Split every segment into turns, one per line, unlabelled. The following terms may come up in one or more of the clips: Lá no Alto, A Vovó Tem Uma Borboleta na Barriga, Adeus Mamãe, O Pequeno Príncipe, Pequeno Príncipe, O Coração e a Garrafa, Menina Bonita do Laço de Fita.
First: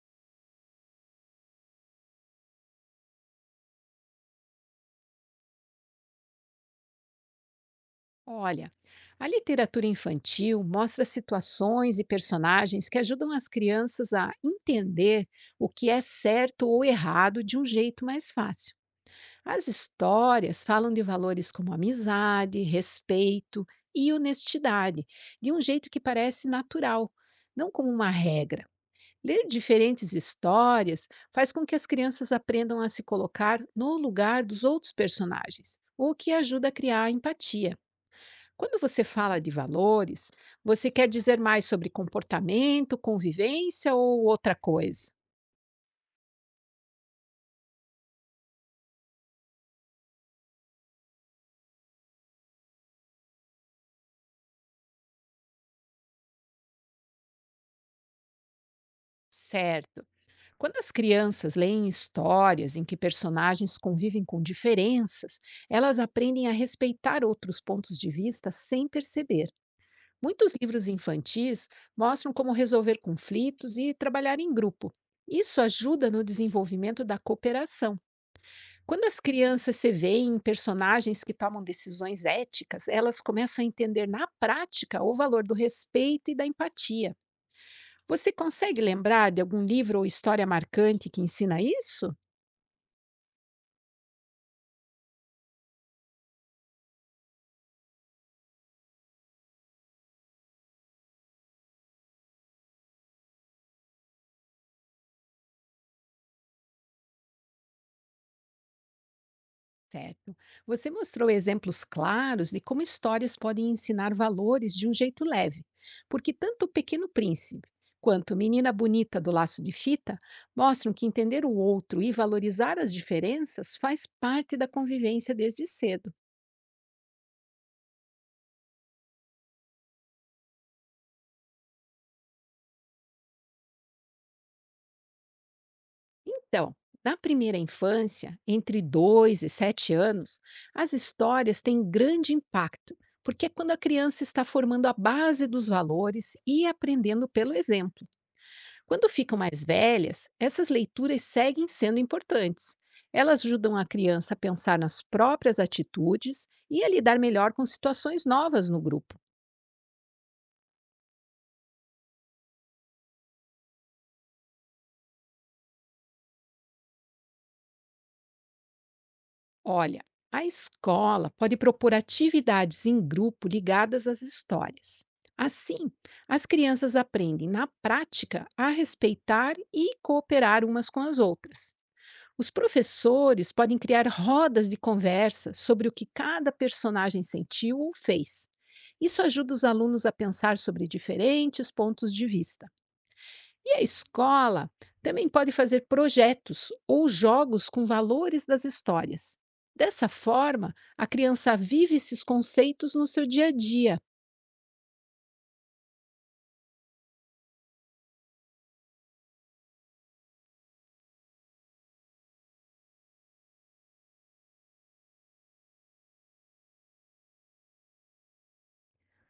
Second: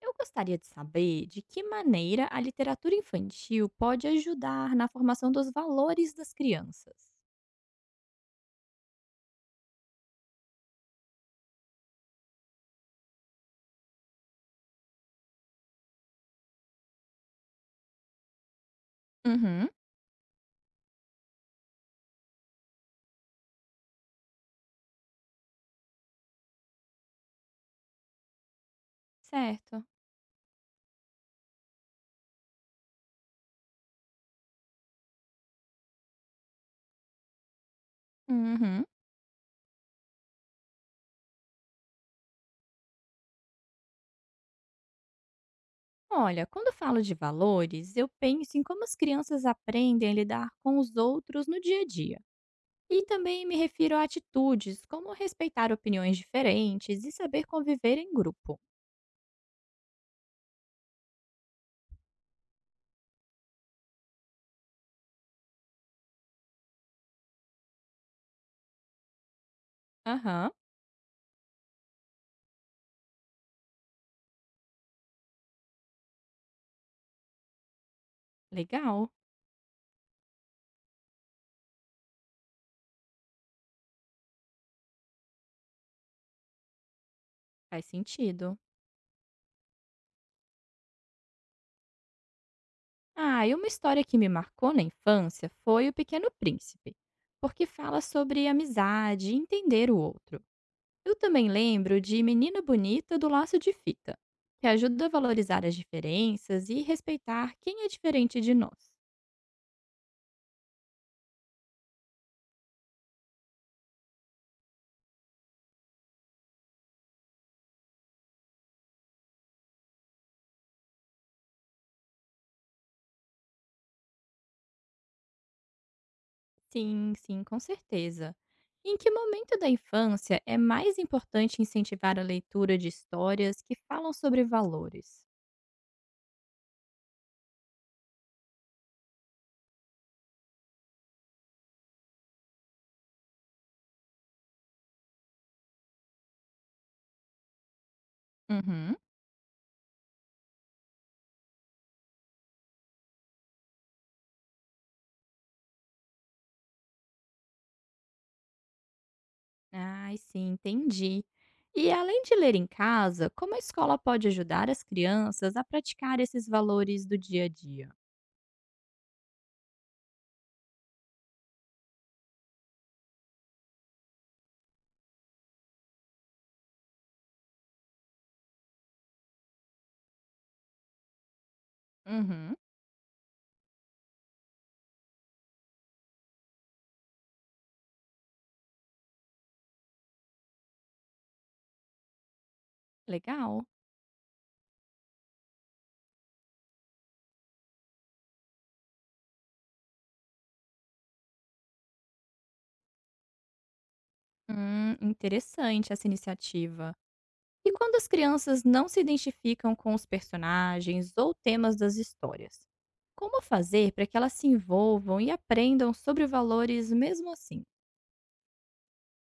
Eu gostaria de saber de que maneira a literatura infantil pode ajudar na formação dos valores das crianças.
Olha, a literatura infantil mostra situações e personagens que ajudam as crianças a entender o que é certo ou errado de um jeito mais fácil. As
Uhum.
histórias falam de valores como amizade, respeito e honestidade, de um jeito que parece natural, não como uma regra. Ler
Certo?
diferentes histórias faz com que as crianças aprendam a se colocar no lugar dos outros personagens, o que ajuda a criar empatia. Quando
Uhum.
você fala de valores, você quer dizer mais sobre comportamento, convivência ou outra coisa?
Olha, quando eu falo de valores, eu penso em como as crianças aprendem a lidar com os outros no dia a dia. E também me refiro a atitudes, como respeitar opiniões diferentes e saber conviver em grupo.
Certo. Quando as crianças leem histórias em que personagens convivem com diferenças, elas aprendem a respeitar outros pontos de vista sem perceber.
Aham.
Muitos livros infantis mostram como resolver conflitos e trabalhar em grupo. Isso ajuda no desenvolvimento da cooperação. Quando
Legal,
as crianças se veem em personagens que tomam decisões éticas, elas começam a entender na prática o valor do respeito e da empatia.
faz
Você
sentido.
consegue lembrar de algum livro ou história marcante que ensina isso?
Ah, e uma história que me marcou na infância foi O Pequeno Príncipe, porque fala sobre amizade e entender o outro. Eu também lembro de Menina Bonita do Laço de Fita, que ajuda a valorizar as diferenças e respeitar quem é diferente de nós.
Certo. Você mostrou exemplos claros de como histórias podem ensinar valores de um jeito leve, porque tanto o Pequeno Príncipe quanto Menina Bonita do Laço de Fita mostram que entender o outro e valorizar as diferenças faz parte da convivência desde cedo.
Sim, sim, com certeza. Em que momento da infância é mais importante incentivar a leitura de histórias que falam sobre valores?
Então, na primeira infância, entre 2 e 7 anos, as histórias têm grande impacto, porque é quando a criança está formando a base dos valores e aprendendo pelo exemplo.
Uhum.
Quando ficam mais velhas, essas leituras seguem sendo importantes. Elas ajudam a criança a pensar nas próprias atitudes e a lidar melhor com situações novas no grupo.
Ai, sim, entendi. E além de ler em casa, como a escola pode ajudar as crianças a praticar esses valores do dia a dia?
Olha, a escola pode propor atividades em grupo ligadas às histórias. Assim, as crianças aprendem na prática a respeitar e cooperar umas com as outras. Os
Uhum.
professores podem criar rodas de conversa sobre o que cada personagem sentiu ou fez. Isso ajuda os alunos a pensar sobre diferentes pontos de vista.
Legal.
E a escola também pode fazer projetos ou jogos com valores das histórias. Dessa forma, a criança vive esses conceitos no seu dia a dia.
Interessante essa iniciativa. E quando as crianças não se identificam com os personagens ou temas das histórias? Como fazer para que elas se envolvam e aprendam sobre valores mesmo assim?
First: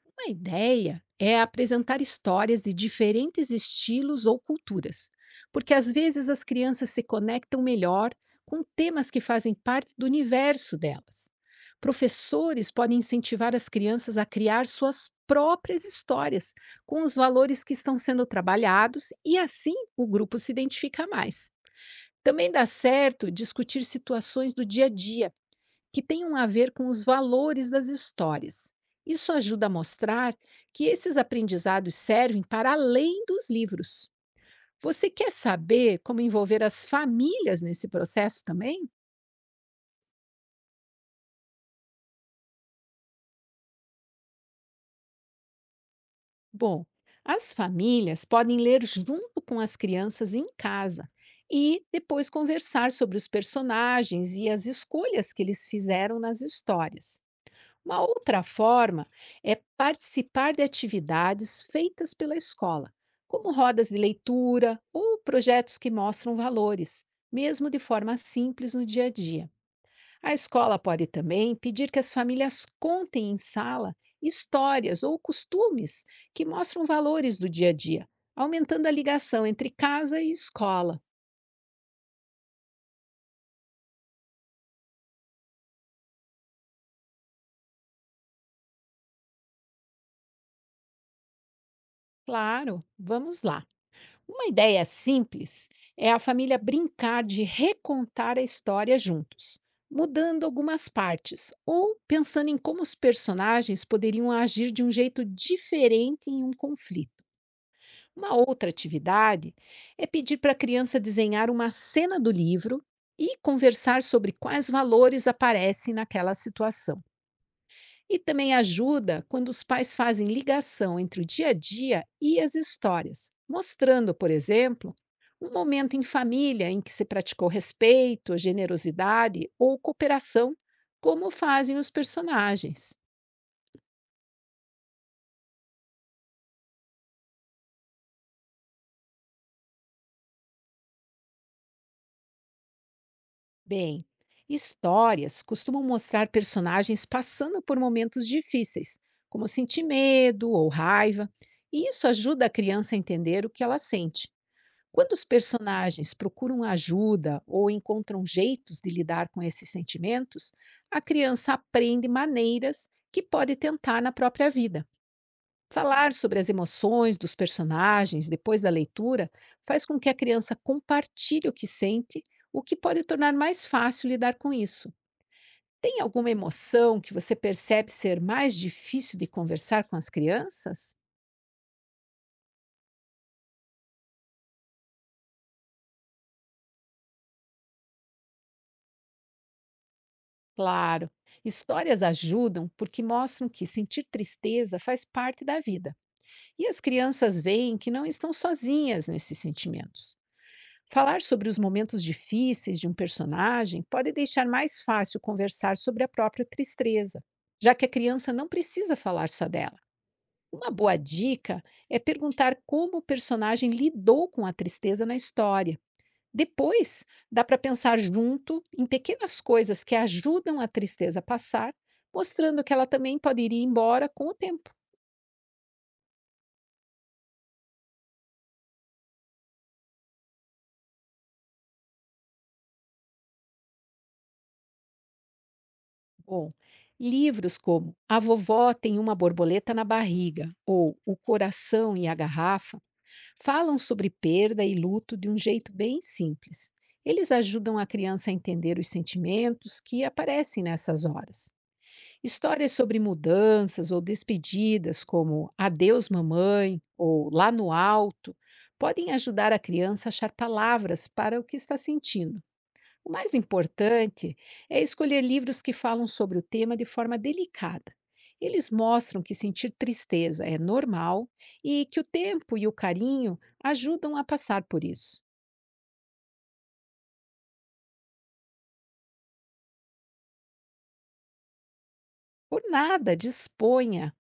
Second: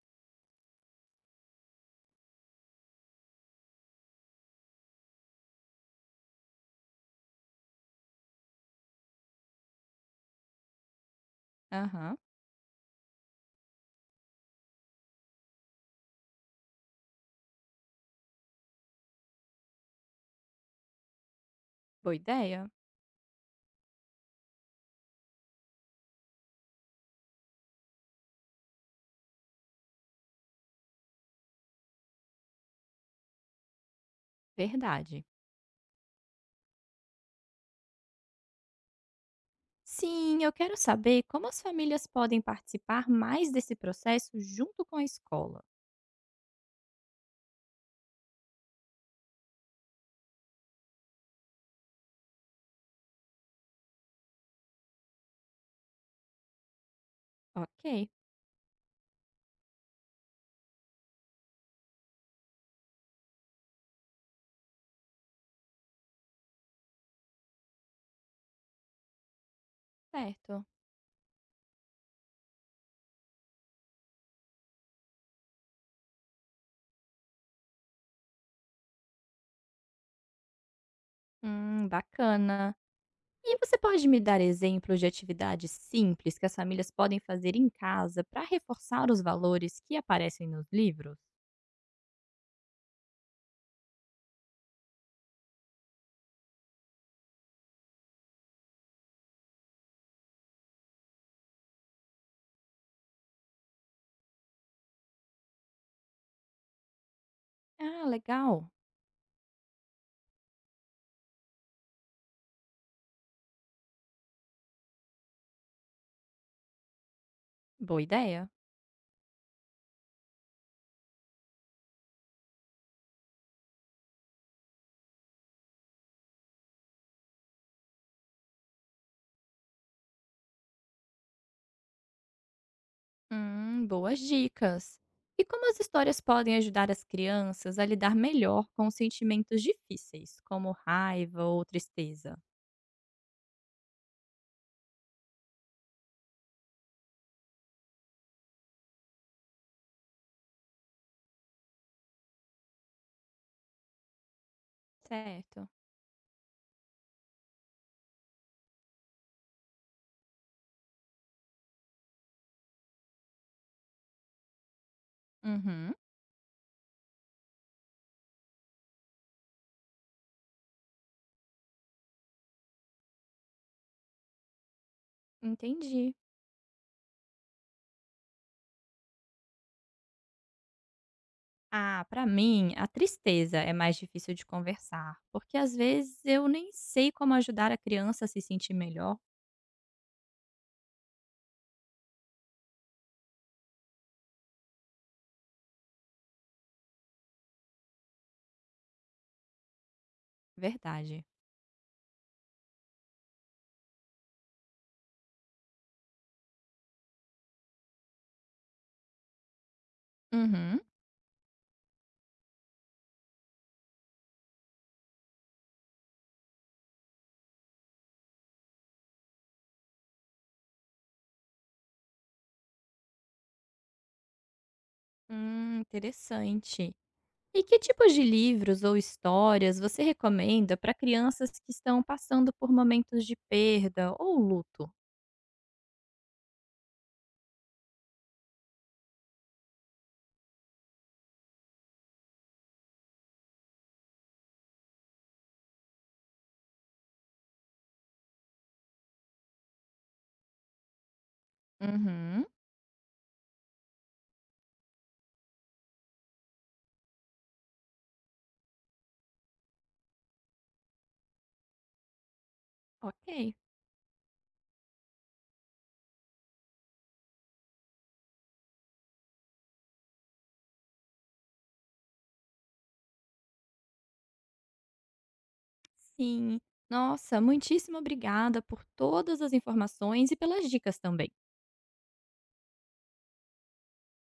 Uma ideia é apresentar histórias de diferentes estilos ou culturas, porque às vezes as crianças se conectam melhor com temas que fazem parte do universo delas.
Aham,
Professores podem incentivar as crianças a criar suas próprias histórias com os valores que estão sendo trabalhados e assim o grupo se identifica mais.
boa
Também dá
ideia.
certo discutir situações do dia a dia que tenham a ver com os valores das histórias. Isso ajuda a mostrar que esses aprendizados servem para além dos livros. Você
Verdade.
quer saber como envolver as famílias nesse processo também?
Sim, eu quero saber como as famílias podem participar mais desse processo junto com a escola.
Bom, as famílias podem ler junto com as crianças em casa e depois conversar sobre os personagens e as escolhas que eles fizeram nas histórias. Uma
Ok,
outra forma é participar de atividades feitas pela escola, como rodas de leitura ou projetos que mostram valores, mesmo de forma simples no dia a dia. A
certo.
escola pode também pedir que as famílias contem em sala histórias ou costumes que mostram valores do dia a dia, aumentando a ligação entre casa e escola.
Bacana. E você pode me dar exemplos de atividades simples que as famílias podem fazer em casa para reforçar os valores que aparecem nos livros?
Claro, vamos lá. Uma ideia simples é a família brincar de recontar a história juntos, mudando algumas partes ou pensando em como os personagens poderiam agir de um jeito diferente em um conflito.
Ah,
Uma outra
legal.
atividade é pedir para a criança desenhar uma cena do livro e conversar sobre quais valores aparecem naquela situação.
Boa
E
ideia.
também ajuda quando os pais fazem ligação entre o dia a dia e as histórias, mostrando, por exemplo, um momento em família em que se praticou respeito, generosidade ou cooperação, como fazem os personagens.
Boas dicas. E como as histórias podem ajudar as crianças a lidar melhor com os sentimentos difíceis, como raiva ou tristeza?
Bem, histórias costumam mostrar personagens passando por momentos difíceis, como sentir medo ou raiva, e isso ajuda a criança a entender o que ela sente. Quando os
Certo.
personagens procuram ajuda ou encontram jeitos de lidar com esses sentimentos, a criança aprende maneiras que pode tentar na própria vida.
Uhum,
Falar sobre as emoções dos personagens depois da leitura faz com que a criança compartilhe o que sente, o que pode tornar mais fácil lidar com isso. Tem
entendi.
alguma emoção que você percebe ser mais difícil de conversar com as crianças?
Ah, pra mim, a tristeza é mais difícil de conversar, porque às vezes eu nem sei como ajudar a criança a se sentir melhor.
Claro. Histórias ajudam porque mostram que sentir tristeza faz parte da vida. E as crianças veem que não estão sozinhas nesses sentimentos. Falar
Verdade.
sobre os momentos difíceis de um personagem pode deixar mais fácil conversar sobre a própria tristeza, já que a criança não precisa falar só dela. Uma
Uhum.
boa dica é perguntar como o personagem lidou com a tristeza na história depois, dá para pensar junto em pequenas coisas que ajudam a tristeza a passar, mostrando que ela também pode ir embora com o tempo.
Interessante. E que tipos de livros ou histórias você recomenda para crianças que estão passando por momentos de perda ou luto?
Bom, livros como A Vovó Tem Uma Borboleta na Barriga ou O Coração e a Garrafa falam sobre perda e luto de um jeito bem simples. Eles ajudam a criança a entender os sentimentos que aparecem nessas horas.
Uhum.
Histórias sobre mudanças ou despedidas, como Adeus Mamãe ou Lá no Alto, podem ajudar a criança a achar palavras para o que está sentindo. O mais
Ok.
importante é escolher livros que falam sobre o tema de forma delicada. Eles mostram que sentir tristeza é normal e que o tempo e o carinho ajudam a passar por isso.
Sim. Nossa, muitíssimo obrigada por todas as informações e pelas dicas também.
Por nada, disponha.